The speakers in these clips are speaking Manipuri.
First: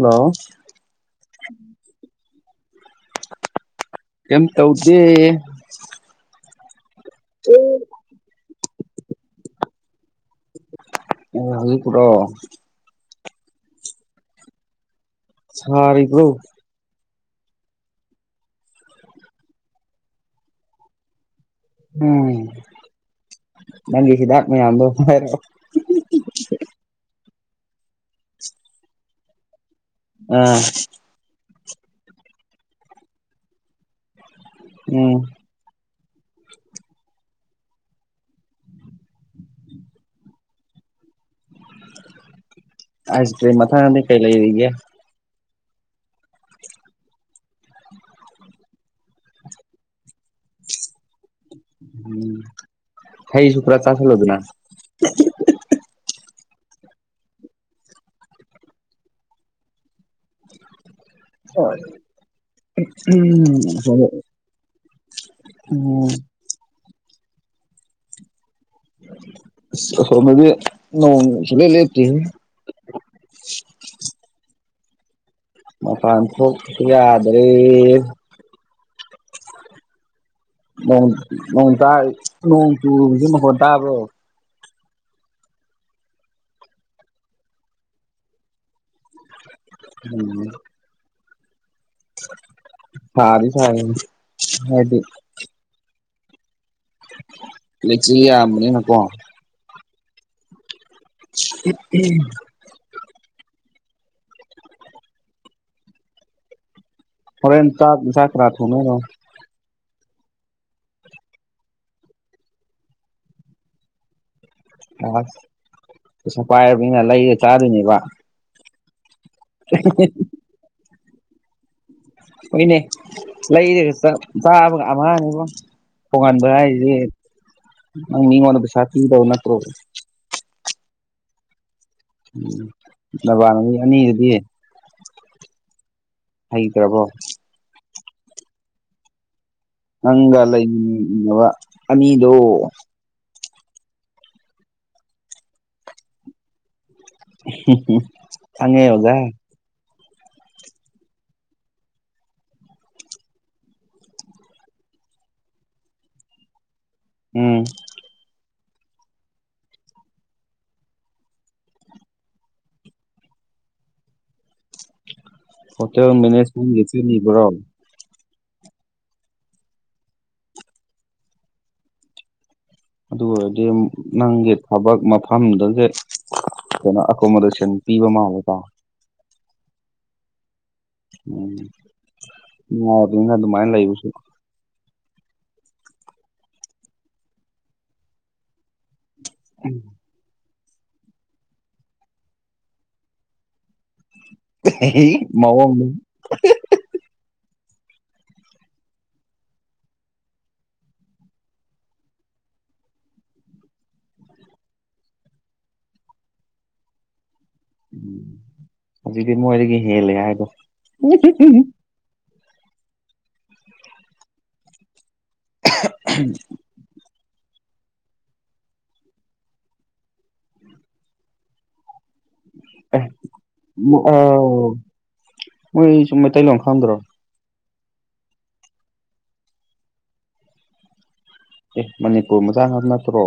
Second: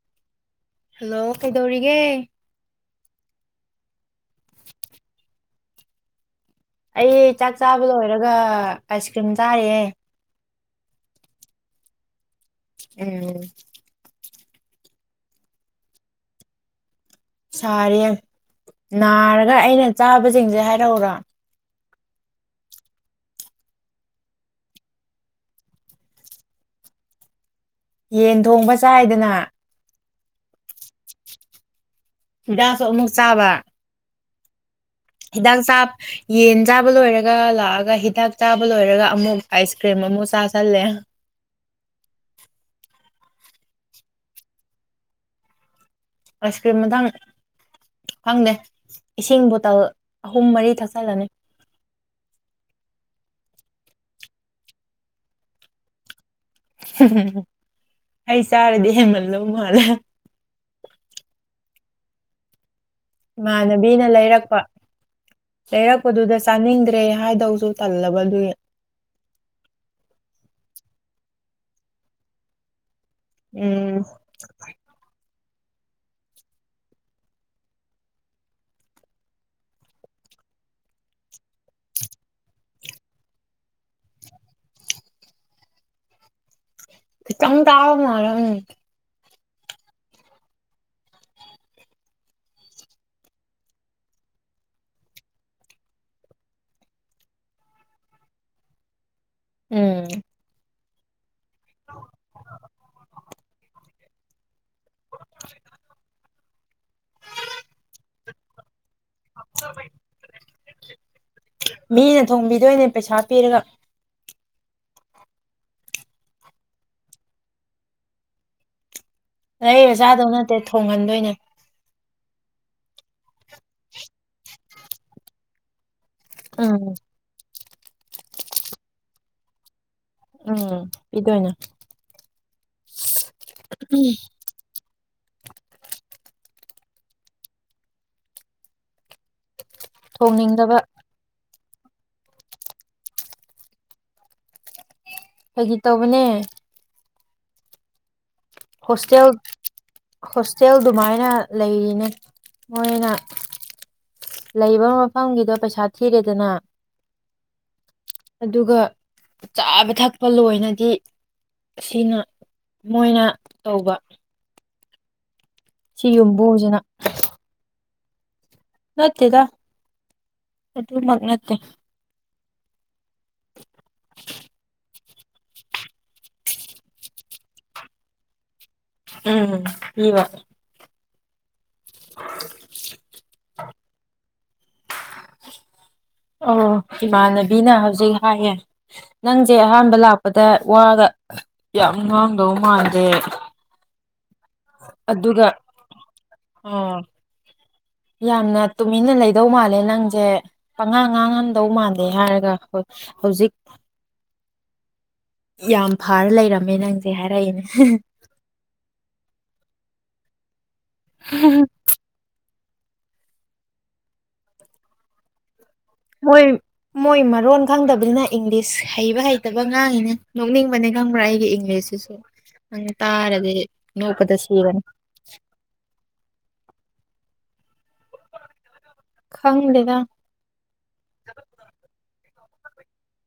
ꯍꯜꯂꯣ ꯍꯜꯂꯣ ꯀꯩꯗꯧꯔꯤꯒꯦ ꯀꯦꯝ ꯇꯧꯗꯦ ꯑꯩ ꯆꯥꯛ ꯆꯥꯕ ꯂꯣꯏꯔꯒ ꯑꯥꯏꯁ ꯀ꯭ꯔꯤꯝ ꯆꯥꯔꯤꯌꯦ ꯑꯣ ꯍꯧꯖꯤꯛꯄꯨꯔꯣ ꯎꯝ ꯁꯥꯔꯤꯕ꯭ꯔꯣ ꯁꯥꯔꯤ ꯅꯥꯔꯒ ꯑꯩꯅ ꯆꯥꯕꯁꯤꯡꯁꯦ ꯍꯥꯏꯔꯛꯎꯔꯥ ꯎꯝ ꯅꯪꯒꯤ ꯍꯤꯗꯥꯛ ꯃꯌꯥꯝꯗꯣ ꯍꯥꯢꯔꯛꯑꯣ ꯌꯦꯟ ꯊꯣꯡꯕ ꯆꯥꯏꯗꯅ ꯑꯥ ꯍꯤꯗꯥꯛꯁꯨ ꯑꯃꯨꯛ ꯆꯥꯕ ꯎꯝ ꯍꯤꯗꯥꯛ ꯆꯕꯥ ꯌꯦꯟ ꯆꯥꯕ ꯂꯣꯏꯔꯒ ꯂꯥꯛꯑꯒ ꯍꯤꯗꯥꯛ ꯆꯥꯕ ꯂꯣꯏꯔꯒ ꯑꯃꯨꯛ ꯑꯥꯏꯁ ꯀ꯭ꯔꯤꯝ ꯑꯃꯨꯛ ꯆꯥꯥꯁꯜꯂꯦ ꯑꯥꯢꯁ ꯀ꯭ꯔꯤꯝ ꯃꯊꯥꯡꯗꯤ ꯀꯩ ꯂꯩꯔꯤꯒꯦ ꯑꯥꯏꯁ ꯀ꯭ꯔꯤꯝ ꯃꯊꯪ ꯈꯪꯗꯦ ꯏꯁꯤꯡ ꯕꯣꯇꯜ ꯑꯍꯨꯝ ꯃꯔꯤ ꯊꯛꯆꯜꯂꯅꯤ ꯎꯝ ꯍꯩꯁꯨ ꯄꯨꯔꯥ ꯆꯥꯁꯤꯜꯂꯣꯗꯅ ꯍꯩ ꯆꯥꯔꯗꯤ ꯍꯦꯟꯃꯜꯂꯧ ꯃꯥꯜꯂꯦ ꯍꯣꯏ [unintelligible] ꯏꯃꯥꯟꯅꯕꯤꯅ ꯂꯩꯔꯛꯄ ꯂꯩꯔꯛꯄꯗꯨꯗ ꯆꯥꯅꯤꯡꯗ꯭ꯔꯦ ꯍꯥꯏꯗꯧꯁꯨ ꯇꯜꯂꯕ ꯑꯗꯨꯏꯒꯤ ꯑꯁ ꯑꯈꯣꯏꯔꯣꯝꯗꯗꯤ ꯅꯣꯡ ꯁꯨꯡꯂꯦꯞ ꯂꯦꯞꯇ꯭ꯔꯦꯍꯦ ꯎꯝ ꯃꯄꯥꯟ ꯊꯣꯛꯄꯁꯨ ꯌꯥꯗꯔꯦ ꯅꯣꯡ ꯅꯣꯡ ꯇꯥꯏ ꯅꯣꯡ ꯆꯨꯕꯁꯤ ꯃꯈꯣꯟ ꯇꯥꯕ꯭ꯔꯣ ꯈꯤꯇꯪ ꯇꯥꯕ ꯃꯥꯜꯂꯦ ꯎꯝ ꯎꯝ ꯁꯥꯗꯤ ꯁꯥꯏ ꯍꯥꯏꯗꯤ ꯂꯩꯆꯤꯟ ꯌꯥꯝꯕꯅꯤꯅꯀꯣ ꯎꯝ [unintelligible] [inaudible] ꯍꯣꯔꯦꯟ ꯆꯥꯛ ꯏꯟꯖꯥꯡ ꯀꯅꯥꯅ ꯊꯣꯡꯗꯣꯏꯅꯣ ꯃꯤꯅ ꯊꯣꯡꯕꯤꯗꯣꯏꯅꯦ ꯄꯩꯁꯥ ꯄꯤꯔꯒ ꯑꯁ ꯄꯩꯁꯥ ꯄꯥꯏꯕꯅꯤꯅ ꯂꯩꯔ ꯆꯥꯗꯣꯏꯅꯦꯕ ꯂꯩꯔ ꯆꯥꯗꯧ ꯅꯠꯇꯦ ꯊꯣꯡꯍꯟꯗꯣꯏꯅꯦ ꯍꯣꯏꯅꯦ ꯂꯩꯔꯒ ꯆꯥ ꯆꯥꯕꯒ ꯑꯃꯍꯥꯅꯤꯀꯣ ꯊꯣꯡꯍꯟꯕ ꯎꯝ ꯍꯥꯏꯁꯦ ꯅꯪ ꯃꯤꯉꯣꯟꯗ ꯄꯩꯁꯥ ꯄꯤꯗꯧ ꯅꯠꯇ꯭ꯔꯣ ꯎꯝ ꯄꯤꯗꯣꯏꯅꯦ ꯎꯝ ꯅꯕꯥꯟꯅꯕꯤ ꯑꯅꯤꯗꯨꯗꯤ ꯍꯩꯇ꯭ꯔꯕꯣ ꯅꯪꯒ ꯊꯣꯡꯅꯤꯡꯗꯕ ꯂꯩꯃꯤꯟꯅꯕ ꯑꯅꯤꯗꯣ ꯐꯥꯒꯤ ꯇꯧꯕꯅꯦ [unintelligible] ꯑꯣꯖꯥ ꯍꯣꯁꯇꯦꯜ ꯍꯣꯁꯇꯦꯜ ꯗꯨꯃꯥꯏꯅ ꯂꯩꯔꯤꯅꯦ ꯃꯣꯏꯅ ꯂꯩꯕ ꯃꯐꯝꯒꯤꯗꯣ ꯄꯩꯁꯥ ꯊꯤꯔꯦꯗꯅ ꯎꯝ ꯑꯗꯨꯒ ꯆꯥꯕ ꯊꯛꯄ ꯂꯣꯏꯅꯗꯤ ꯁꯤꯅ ꯃꯣꯏꯅ ꯇꯧꯕ ꯁꯤ ꯍꯣꯇꯦꯜ ꯌꯨꯝꯕꯨꯁꯤꯅ ꯃꯦꯅꯦꯖꯃꯦꯟꯒꯤ ꯆꯤꯠꯂꯤꯕꯔꯣ ꯅꯠꯇꯦꯗ ꯑꯗꯨꯃꯛ ꯅꯠꯇꯦ ꯑꯗꯨ ꯑꯣꯏꯔꯗꯤ ꯅꯪꯒꯤ ꯊꯕꯛ ꯃꯐꯝꯗꯨꯗꯩ ꯀꯩꯅꯣ ꯑꯥꯀꯥꯃꯣꯗꯦꯁꯟ ꯄꯤꯕ ꯃꯥꯜꯂꯦꯀꯣ ꯎꯝ ꯄꯤꯕ ꯎꯝ ꯅꯨꯡꯉꯥꯏꯕꯅꯦ ꯑꯗꯨꯃꯥꯏꯅ ꯂꯩꯕꯁꯦ ꯑꯣ ꯏꯃꯥꯟꯅꯕꯤꯅ ꯍꯧꯖꯤꯛ ꯍꯥꯏꯌꯦ ꯅꯪꯁꯦ ꯑꯍꯥꯟꯕ ꯂꯥꯛꯄꯗ ꯇꯥ ꯋꯥꯒ ꯌꯥꯝ ꯉꯥꯡꯗꯧ ꯃꯥꯟꯗꯦ ꯃꯑꯣꯡꯗꯣ ꯑꯥ ꯌꯥꯝꯅ ꯇꯨꯃꯤꯟꯅ ꯂꯩꯗꯧ ꯃꯥꯜꯂꯦ ꯅꯪꯁꯦ ꯄꯉꯥꯡ ꯉꯥꯡꯉꯝꯗꯧ ꯃꯥꯜꯂꯦ ꯍꯥꯏꯔꯒ [inaudible] ꯍꯧꯖꯤꯛ [inaudible] ꯌꯥꯝ ꯐꯔ ꯂꯩꯔꯝꯃꯦ ꯅꯪꯁꯦ ꯍꯥꯏꯔꯛꯏꯅꯦ꯫ ꯍꯧꯖꯤꯛꯗꯤ ꯃꯣꯏꯗꯒꯤ ꯍꯦꯜꯂꯦ ꯍꯥꯏꯒꯣ꯫ ꯃꯣꯏ ꯃꯣꯏ ꯃꯔꯣꯟ ꯈꯪꯗꯕꯅꯤꯅ ꯏꯪꯂꯤꯁ ꯍꯩꯕ ꯍꯩꯇꯕ ꯉꯥꯡꯉꯤꯅꯦ ꯅꯣꯛꯅꯤꯡꯕꯅꯦ ꯈꯪꯕ꯭ꯔꯥ ꯑꯩꯒꯤ ꯏꯪꯂꯤꯁꯁꯤꯁꯨ꯫ ꯅꯪ ꯇꯥꯔꯗꯤ ꯅꯣꯛꯄꯗ ꯑꯥꯎ ꯁꯤꯔꯅꯤ꯫ ꯃꯣꯏꯁꯨ ꯃꯩꯇꯩꯂꯣꯟ ꯈꯪꯗ꯭ꯔꯣ꯫ ꯈꯪꯗꯦꯗ꯫ ꯑꯦ ꯃꯅꯤꯄꯨꯔ ꯃꯆꯥꯉꯥꯛ ꯅꯠꯇ꯭ꯔꯣ꯫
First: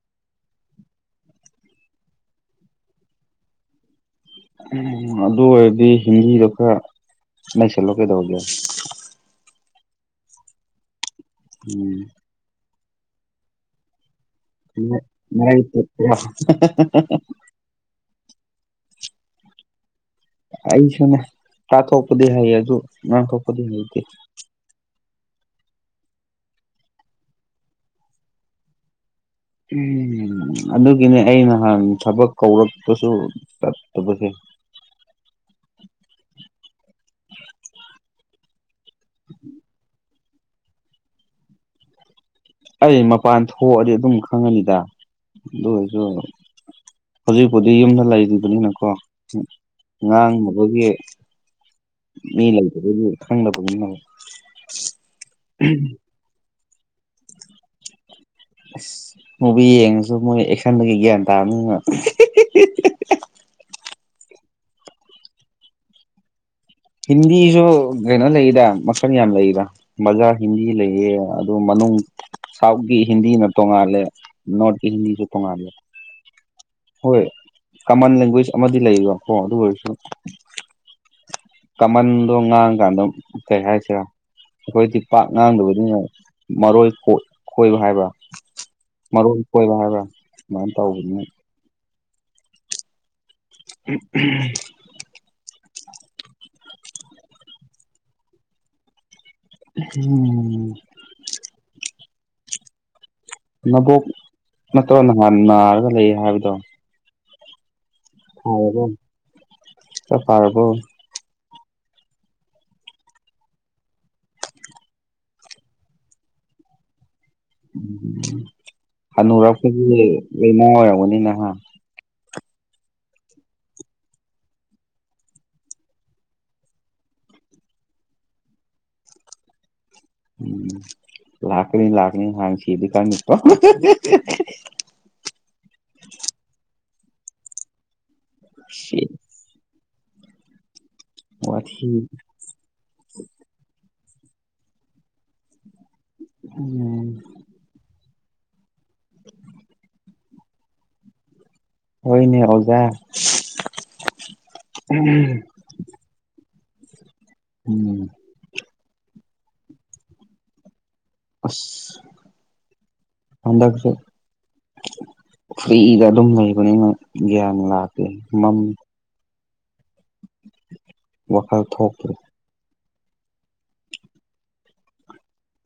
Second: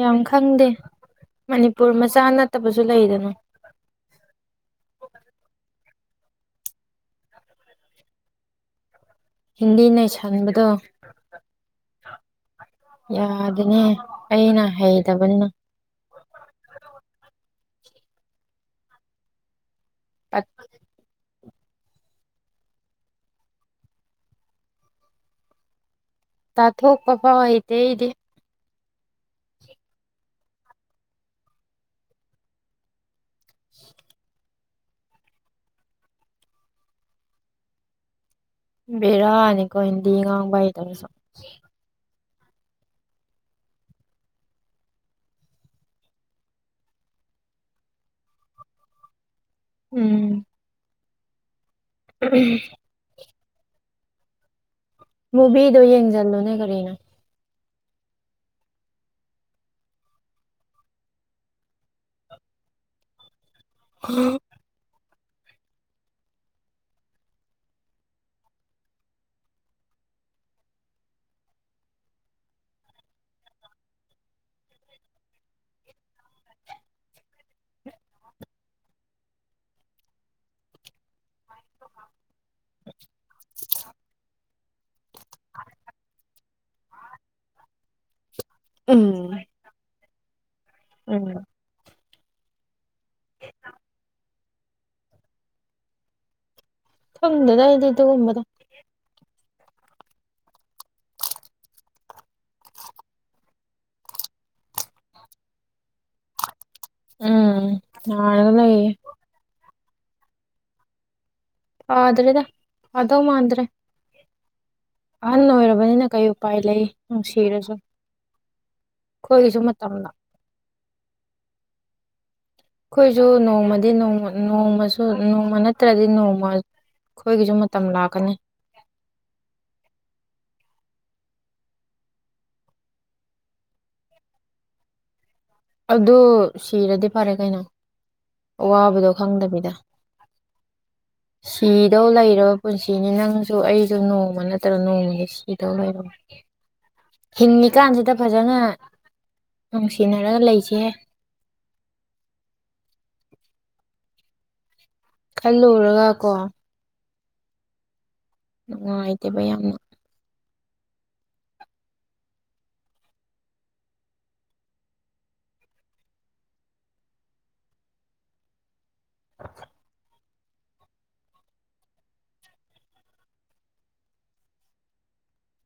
ꯌꯥꯝ ꯈꯪꯗꯦ ꯃꯅꯤꯄꯨꯔ ꯃꯆꯥ ꯅꯠꯇꯕꯁꯨ ꯂꯩꯗꯅ꯫ ꯎꯪ ꯑꯗꯨ ꯑꯣꯏꯔꯗꯤ ꯍꯤꯟꯗꯤꯗꯣ ꯈꯔ ꯅꯩꯁꯜꯂꯣ ꯀꯩꯗꯧꯒꯦ꯫ ꯍꯤꯟꯗꯤ ꯅꯩꯁꯟꯕꯗꯣ ꯎꯝ꯫ ꯌꯥꯗꯦꯅꯦ꯫ ꯑꯩꯅ ꯍꯩꯇꯕꯅꯤꯅ [inaudible] ꯑꯩꯁꯨꯅꯦ ꯇꯥꯊꯣꯄꯗꯤ ꯍꯩ ꯑꯗꯨ ꯉꯥꯡꯊꯣꯄꯗꯤ ꯍꯩꯇꯦ꯫ ꯇꯥꯊꯣꯛꯄ ꯐꯥꯎ ꯍꯩꯇꯦ ꯑꯩꯗꯤ꯫ ꯎꯝ ꯑꯗꯨꯒꯤꯅꯦ ꯑꯩ ꯅꯍꯥꯟ ꯊꯕꯛ ꯀꯧꯔꯛꯄꯁꯨ ꯆꯠꯇꯕꯁꯦ꯫ ꯕꯦꯔꯥꯅꯤꯀꯣ ꯍꯤꯟꯗꯤ ꯉꯥꯡꯕ ꯍꯩꯇꯕꯁꯨ꯫ ꯑꯩ ꯃꯄꯥꯟ ꯊꯣꯛꯑꯗꯤ ꯑꯗꯨꯝ ꯈꯪꯉꯅꯤꯗ ꯑꯗꯨ ꯑꯣꯏꯔꯁꯨ ꯍꯧꯖꯤꯛꯄꯨꯗꯤ ꯌꯨꯝꯗ ꯂꯩꯔꯤꯕꯅꯤꯅꯀꯣ ꯎꯝ ꯉꯥꯡꯅꯕꯒꯤ ꯃꯤ ꯂꯩꯇꯕꯒꯤ ꯈꯪꯗꯕ [unintelligible] ꯃꯨꯚꯤꯗꯣ ꯌꯦꯡꯖꯜꯂꯣꯅꯦ ꯀꯔꯤꯅꯣ꯫ ꯑꯁ ꯃꯨꯚꯤ ꯌꯦꯡꯉꯁꯨ ꯃꯣꯏ ꯑꯦꯛꯁꯟꯗꯒꯤ ꯒ꯭ꯌꯥꯟ ꯇꯥꯕꯅꯤꯅ꯫ ꯍ꯫ ꯍꯤꯟꯗꯤꯁꯨ ꯀꯩꯅꯣ ꯂꯩꯗ ꯃꯈꯜ ꯌꯥꯝ ꯂꯩꯗ꯫ ꯃꯖꯥ ꯍꯤꯟꯗꯤ ꯂꯩꯌꯦ ꯑꯗꯨ ꯃꯅꯨꯡ ꯁꯥꯎꯠꯀꯤ ꯍꯤꯟꯗꯤꯅ ꯇꯣꯡꯉꯥꯜꯂꯦ ꯅꯣꯔꯠꯀꯤ ꯍꯤꯟꯗꯤꯁꯨ ꯇꯣꯡꯉꯥꯜꯂꯦ꯫ ꯍꯣꯏ ꯀꯃꯟ ꯂꯦꯡꯒ꯭ꯋꯦꯖ ꯑꯃꯗꯤ ꯂꯩꯌꯦꯕ ꯀꯣ ꯑꯗꯨ ꯑꯣꯏꯔꯁꯨ꯫ ꯀꯃꯟꯗꯣ ꯉꯥꯡꯀꯥꯟꯗ ꯀꯩ ꯍꯥꯏꯁꯦꯔ ꯑꯩꯈꯣꯏꯗꯤ ꯄꯥꯛ ꯉꯥꯡꯗꯕꯅꯤꯅꯦ ꯃꯔꯣꯏ ꯈꯣꯏ-ꯈꯣꯏꯕ ꯍꯥꯏꯕ꯭ꯔ꯫ ꯃꯔꯣꯟ ꯎꯝ ꯀꯣꯏꯕ ꯍꯥꯏꯔ ꯁꯨꯃꯥꯏꯅ ꯇꯧꯕꯅꯤꯅ꯫ ꯎꯝ [unintelligible] ꯈꯪꯗꯦꯗ ꯑꯩꯗꯤ ꯑꯗꯨꯒꯨꯝꯕꯗꯣ꯫ [unintelligible] ꯎꯍꯨꯝ꯫ [inaudible] ꯅꯕꯣꯛ ꯅꯠꯇ꯭ꯔꯣ ꯅꯍꯥꯟ ꯅꯥꯔꯒ ꯂꯩ ꯍꯥꯏꯕꯗꯣ꯫ ꯎꯝ ꯅꯥꯔꯒ ꯐꯔꯕꯣ ꯂꯩꯌꯦ꯫ ꯈꯔ ꯐꯔꯕꯣ꯫ ꯐꯗ꯭ꯔꯤꯗ ꯐꯗꯧ ꯃꯥꯥꯟꯗ꯭ꯔꯦ꯫ ꯑꯍꯟ ꯑꯣꯏꯔꯕꯅꯤꯅ ꯀꯩ ꯎꯄꯥꯏ ꯂꯩ ꯅꯨꯡꯁꯤꯔ ꯎ ꯍꯅꯨꯔꯛꯄꯒꯤ ꯃꯇꯝ ꯂꯥꯛ ꯂꯩꯅꯥ ꯑꯣꯏꯔꯝꯒꯅꯤꯅ ꯍꯥ꯫ ꯑꯩꯈꯣꯏꯁꯨ ꯅꯣꯡꯃꯗꯤꯃ ꯅꯣꯡꯃꯁꯨ ꯅꯣꯡꯃ ꯅꯠꯇ꯭ꯔꯗꯤ ꯅꯣꯡꯃ ꯑꯩꯈꯣꯏꯒꯤꯁꯨ ꯃꯇꯝ ꯂꯥꯛꯀꯅꯤ ꯎꯝ ꯂꯥꯥꯛꯀꯅꯤ ꯂꯥꯛꯀꯅꯤ ꯍꯥꯅꯥ ꯁꯤꯔꯥꯗꯤ ꯈꯡꯗꯦꯀꯣ ꯑꯗꯨ ꯁꯤꯔꯗꯤ ꯐꯔꯦ ꯀꯩꯅꯣ ꯑꯋꯥꯕꯗꯣ ꯈꯪꯗꯕꯤꯗ ꯋꯥꯊꯤ ꯁꯤꯗꯧ ꯂꯩꯔ ꯄꯨꯟꯁꯤꯅꯤ ꯅꯪꯁꯨ ꯑꯩꯁꯨ ꯅꯣꯡꯃ ꯅꯠꯇ꯭ꯔ ꯅꯣꯡꯃꯗꯤ ꯁꯤꯗꯧ ꯂꯩꯔꯝ ꯎꯝ ꯍꯤꯡꯉꯤꯀꯥꯟꯁꯤꯗ ꯐꯖꯅ ꯅꯨꯡꯁꯤꯅꯔꯒ ꯂꯩꯁꯦ ꯍꯣꯏꯅꯦ ꯑꯣꯖꯥ ꯈꯜꯂꯨꯔꯒ ꯀꯣ꯫ ꯎꯝ꯫ ꯅꯨꯡꯉꯥꯏꯇꯦꯕ ꯌꯥꯝꯅ꯫ ꯑꯁ ꯍꯟꯗꯛꯁ‌ꯦ꯫ ꯐ꯭ꯔꯤꯗ ꯑꯗꯨꯝ ꯂꯩꯕꯅꯤꯅ ꯒ꯭ꯌꯥꯟ ꯂꯥꯛꯀꯦ ꯃꯝꯃꯤ꯫ ꯫ [unintelligible] ꯋꯥꯈꯜ ꯊꯣꯛꯇ꯭ꯔ‌ꯦ꯫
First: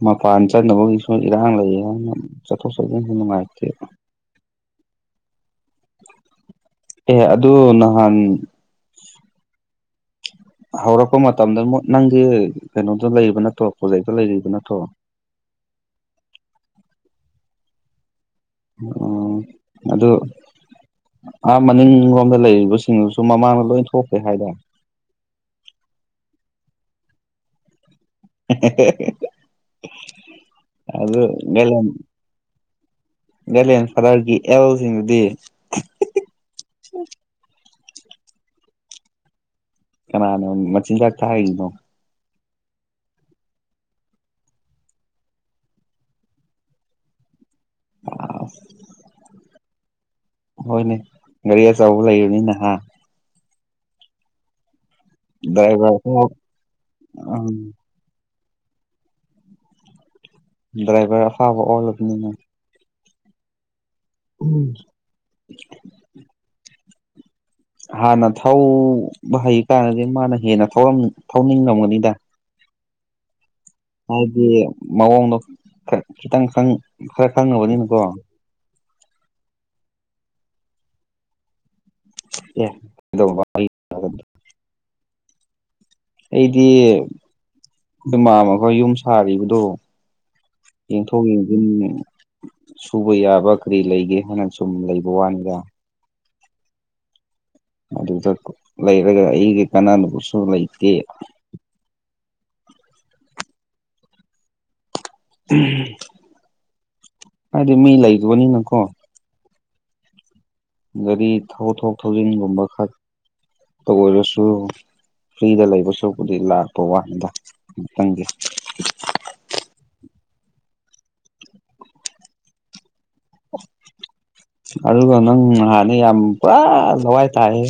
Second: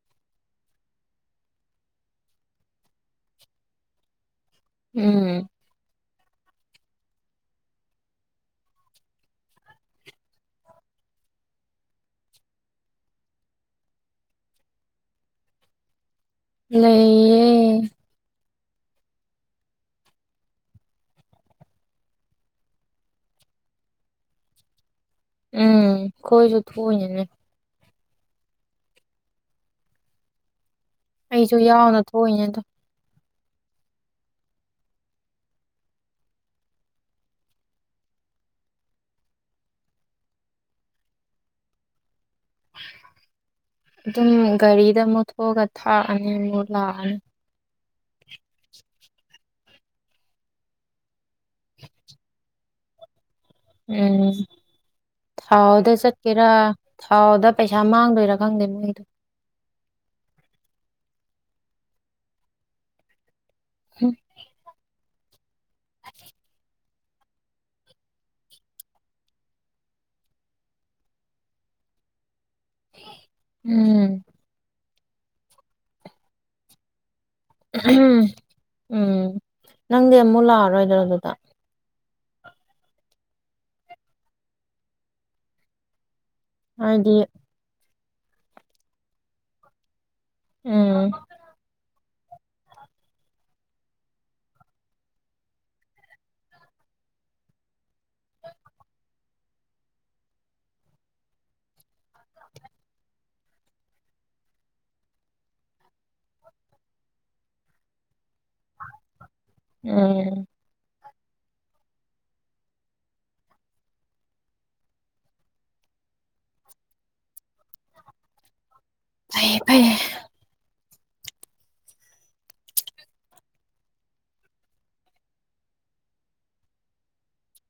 ꯃꯄꯥꯟ ꯆꯠꯅꯕꯒꯤꯁꯨ ꯏꯔꯥꯡ ꯂꯩꯌꯦ ꯍꯥꯏꯅ ꯆꯠꯊꯣꯛ ꯆꯠꯁꯤꯟꯁꯨ ꯅꯨꯡꯉꯥꯏꯇꯦ꯫ ꯎꯝ꯫ ꯑꯦ ꯑꯗꯨ ꯅꯍꯥꯟ꯫ ꯍꯧꯔꯛꯄ ꯃꯇꯝꯗ ꯅꯪꯒꯤ ꯀꯩꯅꯣꯗꯣ ꯂꯩꯔꯤꯕ ꯅꯠꯇ꯭ꯔꯣ ꯀꫭꯂꯦꯖꯇꯥ ꯂꯩꯔꯤꯕ ꯅꯠꯇ꯭ꯔꯣ꯫ ꯂꯩꯌ‌ꯦ꯫ ꯑꯣ ꯑꯗꯣ꯫ ꯑꯥ ꯃꯅꯤꯡꯂꯣꯝꯗ ꯂꯩꯔꯤꯕꯁꯤꯡꯗꯨꯁꯨ ꯃꯃꯥꯡꯗ ꯂꯣꯏ ꯊꯣꯛꯈꯦ ꯍꯥꯏꯕꯥ꯫ ꯎꯝ ꯈꫭꯏꯁꯨ ꯊꫭꯛꯏꯅꯤꯅꯦ ꯑꯗꯨ ꯑꯩꯁꯨ ꯒꯅ ꯌꯥꯎꯅ [unintelligible] ꯊꯣꯛꯏꯅꯦꯗꯣ [unintelligible] ꯑꯦꯜꯁꯤꯡꯗꯤ꯫ ꯀꯅꯥꯅꯣ ꯃꯆꯤꯟꯖꯥꯛ ꯊꯥꯛꯏꯅꯣ꯫ ꯑꯗꯨꯝ ꯒꯥꯔꯤꯗ ꯑꯃꯨꯛ ꯊꫭꯛꯑꯒ ꯊꯥꯛꯑꯅꯤ ꯑꯃꯨꯛ ꯂꯥꯛꯑꯅꯤ꯫ ꯑꯥꯁ꯫ ꯍꯣꯏꯅꯦ ꯒꯥꯔꯤ ꯑꯆꯧꯕ ꯂꯩꯕꯅꯤꯅ ꯍꯥ꯫ ꯎꯝ ꯊꯥꯎꯗ ꯗ꯭ꯔꯥꯏꯚꯔ ꯆꯠꯀꯦꯔꯥ ꯊꯥꯎꯗ ꯎꯝ ꯄꯩꯁꯥ ꯃꯥꯡꯗꯣꯏꯔ꯫ ꯍꯪꯗꯦ ꯃꯤꯅ꯫ ꯗ꯭ꯔꯥꯏꯚꯔ ꯑꯐꯥꯕ ꯑꯣꯜꯂꯕꯅꯤꯅ꯫ ꯍꯨꯝ꯫ ꯫ [unintelligible] ꯫ [unintelligible] ꯍꯥꯟꯅ ꯊꯧꯕ ꯍꯩꯇꯥꯔꯗꯤꯗꯤ ꯃꯥꯅ ꯍꯦꯟꯅ ꯊꯧꯅꯤꯡꯉꯝꯒꯅꯤꯗ꯫ ꯎꯝ꯫ ꯍꯥꯏꯗꯤ ꯃꯑꯣꯡꯗꯣ ꯈꯤꯇꯪ ꯈꯔ ꯈꯪꯉꯕꯅꯤꯅꯀꯣ꯫ ꯎꯝ ꯅꯪꯗꯤ ꯑꯃꯨꯛ ꯂꯥꯛꯑꯔꯣꯏꯗ꯭ꯔꯣ ꯑꯗꯨꯗ꯫ ꯑꯦ ꯀꯩꯗꯧꯕ꯫ ꯑꯩꯗꯤ ꯍꯥꯏꯗꯤ ꯈꫭꯏ ꯃꯃꯥ ꯍꫭꯏ ꯌꯨꯝ ꯁꯥꯔꯤꯕꯗꯣ꯫ ꯎꯝ ꯌꯦꯡꯊꯣꯡ ꯌ‌ꯦꯡꯖꯤꯟ꯫ ꯁꯨꯕ ꯌꯥꯕ ꯀꯔꯤ ꯂꯩꯒꯦ ꯍꯥꯏꯅ ꯁꯨꯝ ꯂꯩꯕ ꯋꯥꯅꯤꯗ꯫ ꯑꯗꯨꯗ ꯂꯩꯔꯒ ꯑꯩꯒꯤ ꯀꯥꯟꯅꯥꯅꯕꯁꯨ ꯂꯩꯇꯦ꯫ ꯍꯥꯏꯗꯤ ꯃꯤ ꯂꯩꯕꯅꯤꯅꯀꯣ꯫ ꯎꯝ꯫ ꯒꯥꯔꯤ ꯊꯧ ꯊꯣꯛ ꯊꯧꯖꯤꯟꯒꯨꯝꯕ ꯈꯛꯇ ꯑꯣꯏꯔꯁꯨ꯫ ꯐ꯭ꯔꯤꯗ ꯂꯩꯕꯁꯨꯕꯨꯗꯤ ꯂꯥꯛꯄ ꯋꯥꯅꯤꯗ ꯇꯪꯒꯤ꯫ ꯐꯩꯌꯦ ꯐꯩꯌꯦ꯫ ꯑꯣ꯫ ꯑꯗꯨꯒ ꯅꯪ ꯅꯍꯥꯟꯅ ꯌꯥꯝ ꯄꯨꯔꯥ ꯂꯋꯥꯏ ꯇꯥꯏꯍ‌ꯦ꯫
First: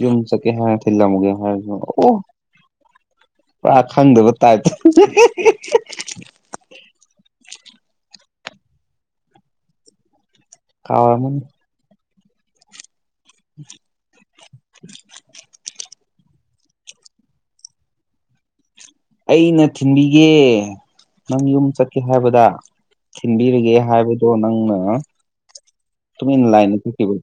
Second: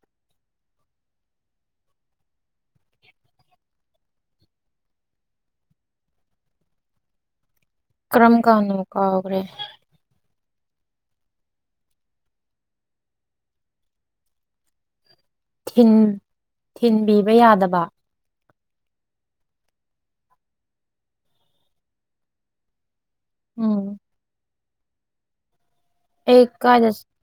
ꯌꯝ ꯆꯠꯀꯦ ꯍꯥꯏ ꯊꯤꯂꯝꯒꯦ ꯍꯥꯏꯔꯁꯨ ꯑꯣ꯫ ꯄꯨꯔꯥ ꯈꯪꯗꯕ ꯇꯥꯞꯇ꯫ ꯀ꯭ꯔꯝ ꯀꯥꯟꯅꫭ ꯀꯥꯎꯒ꯭ꯔ‌ꯦ꯫ ꯀꯥꯎꯔꯝꯃꯅꯤ꯫ [inaudible] ꯊꯤꯟ ꯊꯤꯟꯕꯤꯕ ꯌꯥꯗꯕ꯫ ꯑꯩꯅ ꯊꯤꯟꯕꯤꯒꯦ ꯅꯪ ꯌꯨꯝ ꯆꯠꯀꯦ ꯍꯥꯏꯕꯗ꯫ ꯊꯤꯟꯕꯤꯔꯒꯦ ꯎꯝ ꯍꯥꯏꯕꯗꯣ ꯅꯪꯅ ꯑꯩ ꯇꯨꯃꯤꯟꯅ ꯂꯥꯏꯟꯗ ꯀꯥꯏꯗ ꯆꯛꯈꯤꯕ꯫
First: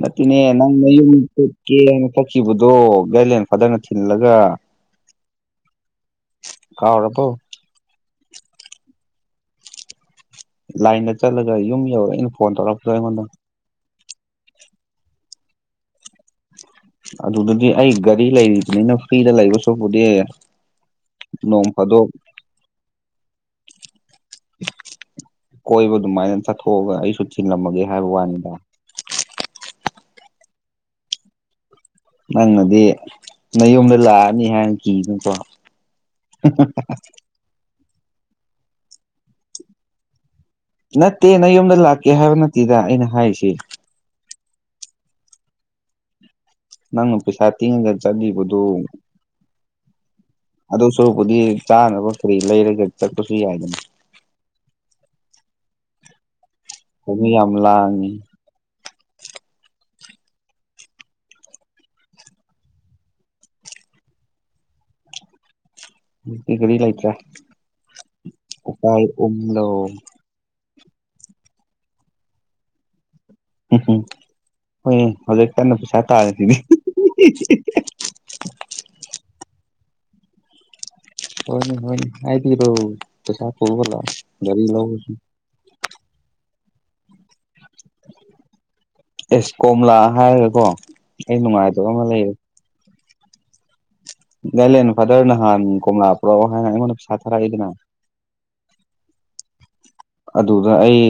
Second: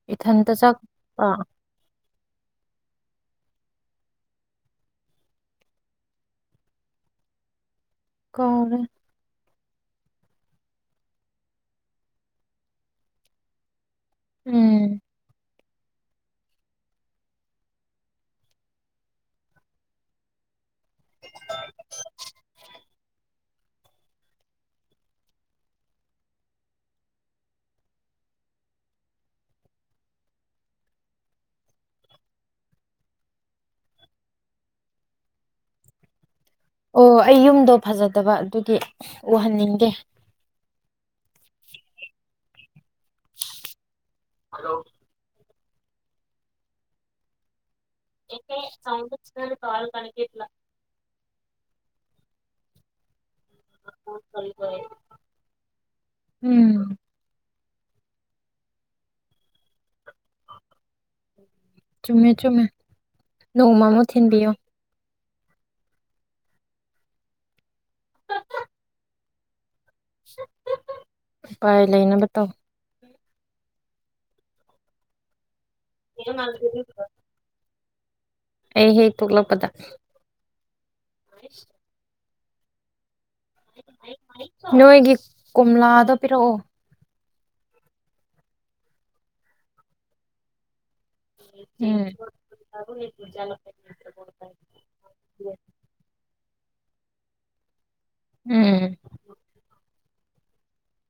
ꯅꯠꯇꯦꯅꯦ ꯏꯊꯟꯇ ꯅꯪꯅ ꯌꯨꯝ ꯆꯠꯄ ꯆꯛꯀꯦꯅ ꯆꯠꯈꯤꯕꯗꯣ ꯒꯥꯔꯤꯂꯦꯟ ꯐꯖꯅ ꯊꯤꯜꯂꯒ꯫ ꯀꯥꯎꯔꯕꯣ? ꯀꯥꯎꯔꯦ꯫ ꯂꯥꯏꯟꯗ ꯆꯠꯂꯒ ꯌꯨꯝ ꯌꯧꯔꯦꯅ ꯐꯣꯟ ꯇꯧꯔꯛꯄꯗꯣ ꯑꯩꯉꯣꯟꯗ꯫ ꯎꯝ ꯑꯗꯨꯗꯗꯤ ꯑꯩ ꯒꯥꯔꯤ ꯂꯩꯔꯤꯕꯅꯤꯅ ꯐ꯭ꯔꯤꯗ ꯂꯩꯗꯣꯏ ꯁꯔꯨꯛꯄꯨꯗꯤ ꯅꯣꯡ ꯐꯥꯗꯣꯛ [unintelligible] ꯀꯣꯏꯕ ꯑꯗꯨꯃꯥꯏꯅ ꯆꯠꯊꯣꯛꯑꯒ ꯑꯩꯁꯨ ꯊꯤꯂꯝꯃꯒꯦ ꯍꯥꯏꯕ ꯋꯥꯅꯤꯗ꯫ ꯅꯪꯅꯗꯤ ꯅꯌꯨꯝꯗ ꯂꯥꯛꯑꯅꯤ ꯍꯥꯏꯅ ꯀꯤꯕꯒꯤꯀꯣ꯫ [unintelligible] ꯑꯣ ꯑꯩ ꯌꯨꯝꯗꯣ ꯐꯖꯗꯕ ꯑꯗꯨꯒꯤ ꯎꯍꯟꯅꯤꯡꯗꯦ꯫ ꯅꯠꯇꯦ ꯅꯌꯨꯝꯗ ꯂꯥꯛꯀꯦ ꯍꯥꯏꯕ ꯅꯠꯇꯦꯗ ꯑꯩꯅ ꯍꯥꯏꯔꯤꯁꯦ꯫ ꯍꯜꯂꯣ ꯅꯪꯅ ꯄꯩꯁꯥ ꯇꯤꯡꯒ ꯆꯠ [unintelligible] ꯑꯗꯨ ꯁꯔꯨꯛꯄꯨꯗꯤ ꯆꯥꯅꯕ ꯀꯔꯤ ꯂꯩꯔꯒ ꯆꯠꯄꯁꯨ ꯌꯥꯏꯗꯅ꯫ ꯎꯝ ꯀꯩꯅꯣ ꯌꯥꯝ ꯂꯥꯡꯉꯦ꯫ ꯆꯨꯝꯃꯦ ꯆꯨꯝꯃꯦ ꯅꯣꯡꯃꯃ ꯊꯤꯟꯕꯤꯌꯣ꯫ ꯍꯧꯖꯤꯛꯇꯤ ꯒꯥꯔꯤ ꯂꯥꯏꯇ꯭ꯔꯦ ꯎꯄꯥꯏ ꯎꯝꯔꯣ꯫ ꯎꯄꯥꯏ ꯂꯩꯅꯕ ꯇꯧ꯫ ꯎꯝ ꯎꯝ ꯍꯣꯏꯅꯦ ꯍꯧꯖꯤꯛ ꯀꯟꯅ ꯄꯩꯁꯥ ꯇꯥꯜꯂꯤꯁꯤꯗꯤ ꯑꯩ ꯍꯦꯛ ꯊꯣꯛꯂꯛꯄꯗ꯫ ꯍꯣꯏ ꯍꯣꯏ ꯍꯥꯏꯕꯤꯔꯣ ꯄꯩꯁꯥ ꯄꯨꯔ ꯂꯥꯎ ꯒꯥꯔꯤ ꯂꯧꯔꯨꯁꯤ꯫ ꯅꯣꯏꯒꯤ ꯀꯣꯝꯂꯥꯗꯣ ꯄꯤꯔꯛꯑꯣ꯫ ꯑꯦꯁ ꯀꯣꯝꯂꯥ ꯍꯥꯏꯔꯒꯀꯣ ꯑꯩ ꯅꯨꯡꯉꯥꯏꯇꯕ ꯑꯃ ꯎꯝ ꯂꯩꯔꯦ ꯒꯥꯏꯂꯦꯟ ꯐꯥꯗꯔ ꯅꯍꯥꯟ ꯀꯣꯝꯂꯥꯛ ꯄꯨꯔꯛꯑꯣ ꯍꯥꯏꯅ ꯑꯩꯉꯣꯟꯗ ꯄꯩꯁꯥ ꯊꯥꯔꯛꯏꯗꯅ꯫ ꯎꯝ ꯑꯗꯨꯗ ꯑꯩ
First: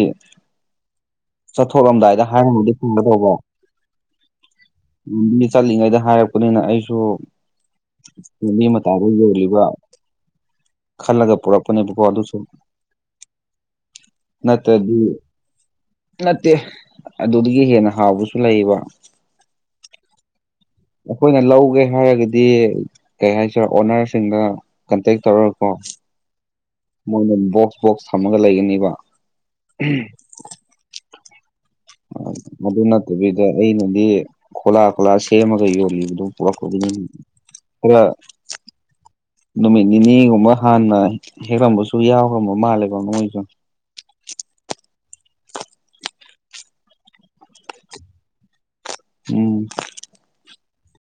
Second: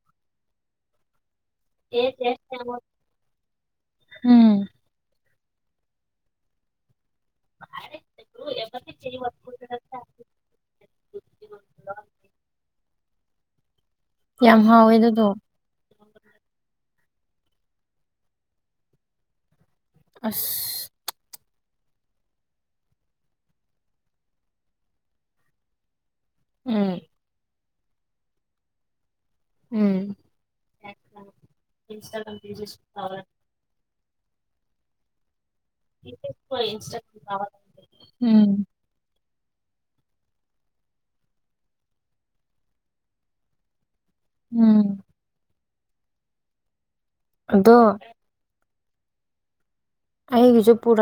ꯆꯠꯊꯣꯛꯂꯝꯗꯥꯏꯗ ꯍꯥꯏꯔꯝꯃꯗꯤ ꯐꯒꯗꯧꯕ ꯎꯝ ꯂꯝꯕꯤ ꯆꯠꯂꯤꯉꯩꯗ ꯍꯥꯏꯔꯛꯄꯅꯤꯅ ꯑꯩꯁꯨ ꯂꯝꯕꯤ ꯃꯇꯥꯏꯗ ꯌꯣꯜꯂꯤꯕ ꯈꯜꯂꯒ ꯄꯨꯔꯛꯄꯅꯦꯕꯀꯣ ꯑꯗꯨꯁꯨ ꯌꯥꯝ ꯍꯥꯎꯋꯦ ꯅꯠꯇ꯭ꯔꯗꯤ ꯑꯗꯨꯗꯣ ꯅꯠꯇꯦ ꯑꯗꯨꯗꯒꯤ ꯍꯦꯟꯅ ꯍꯥꯎꯕꯁꯨ ꯂꯩꯕ ꯑꯁ ꯑꯩꯈꯣꯏꯅ ꯂꯧꯒꯦ ꯍꯥꯏꯔꯒꯗꯤ ꯀꯩ ꯍꯥꯏꯁꯤꯔ ꯑꯣꯅꯔꯁꯤꯡꯗ ꯀꯟꯇꯦꯛ ꯇꯧꯔꯒꯀꯣ ꯎꯝ ꯃꯣꯏꯅ ꯕꯣꯛꯁ ꯕꯣꯛꯁ ꯊꯝꯃꯒ ꯂꯩꯒꯅꯤꯕ ꯎꯝ ꯑꯗꯨ ꯅꯠꯇꯕꯤꯗ ꯑꯩꯅꯗꯤ ꯈꯣꯂꯥ ꯈꯣꯂꯥ ꯁꯦꯝꯃꯒ ꯌꯣ ꯄꯨꯔꯛꯄꯅꯤꯅ ꯄꯨꯔꯥꯞ ꯎꯝ ꯅꯨꯃꯤꯠ ꯅꯤꯅꯤꯒꯨꯝꯕ ꯍꯥꯟꯅ ꯍꯦꯛꯂꯝꯕꯁꯨ ꯌꯥꯎꯔꯝꯕ ꯃꯥꯜꯂꯦꯕ ꯃꯣꯢꯁꯨ ꯎꯝ ꯑꯗꯣ ꯎꯝ ꯑꯩꯒꯤꯁꯨ ꯄꯨꯔꯛ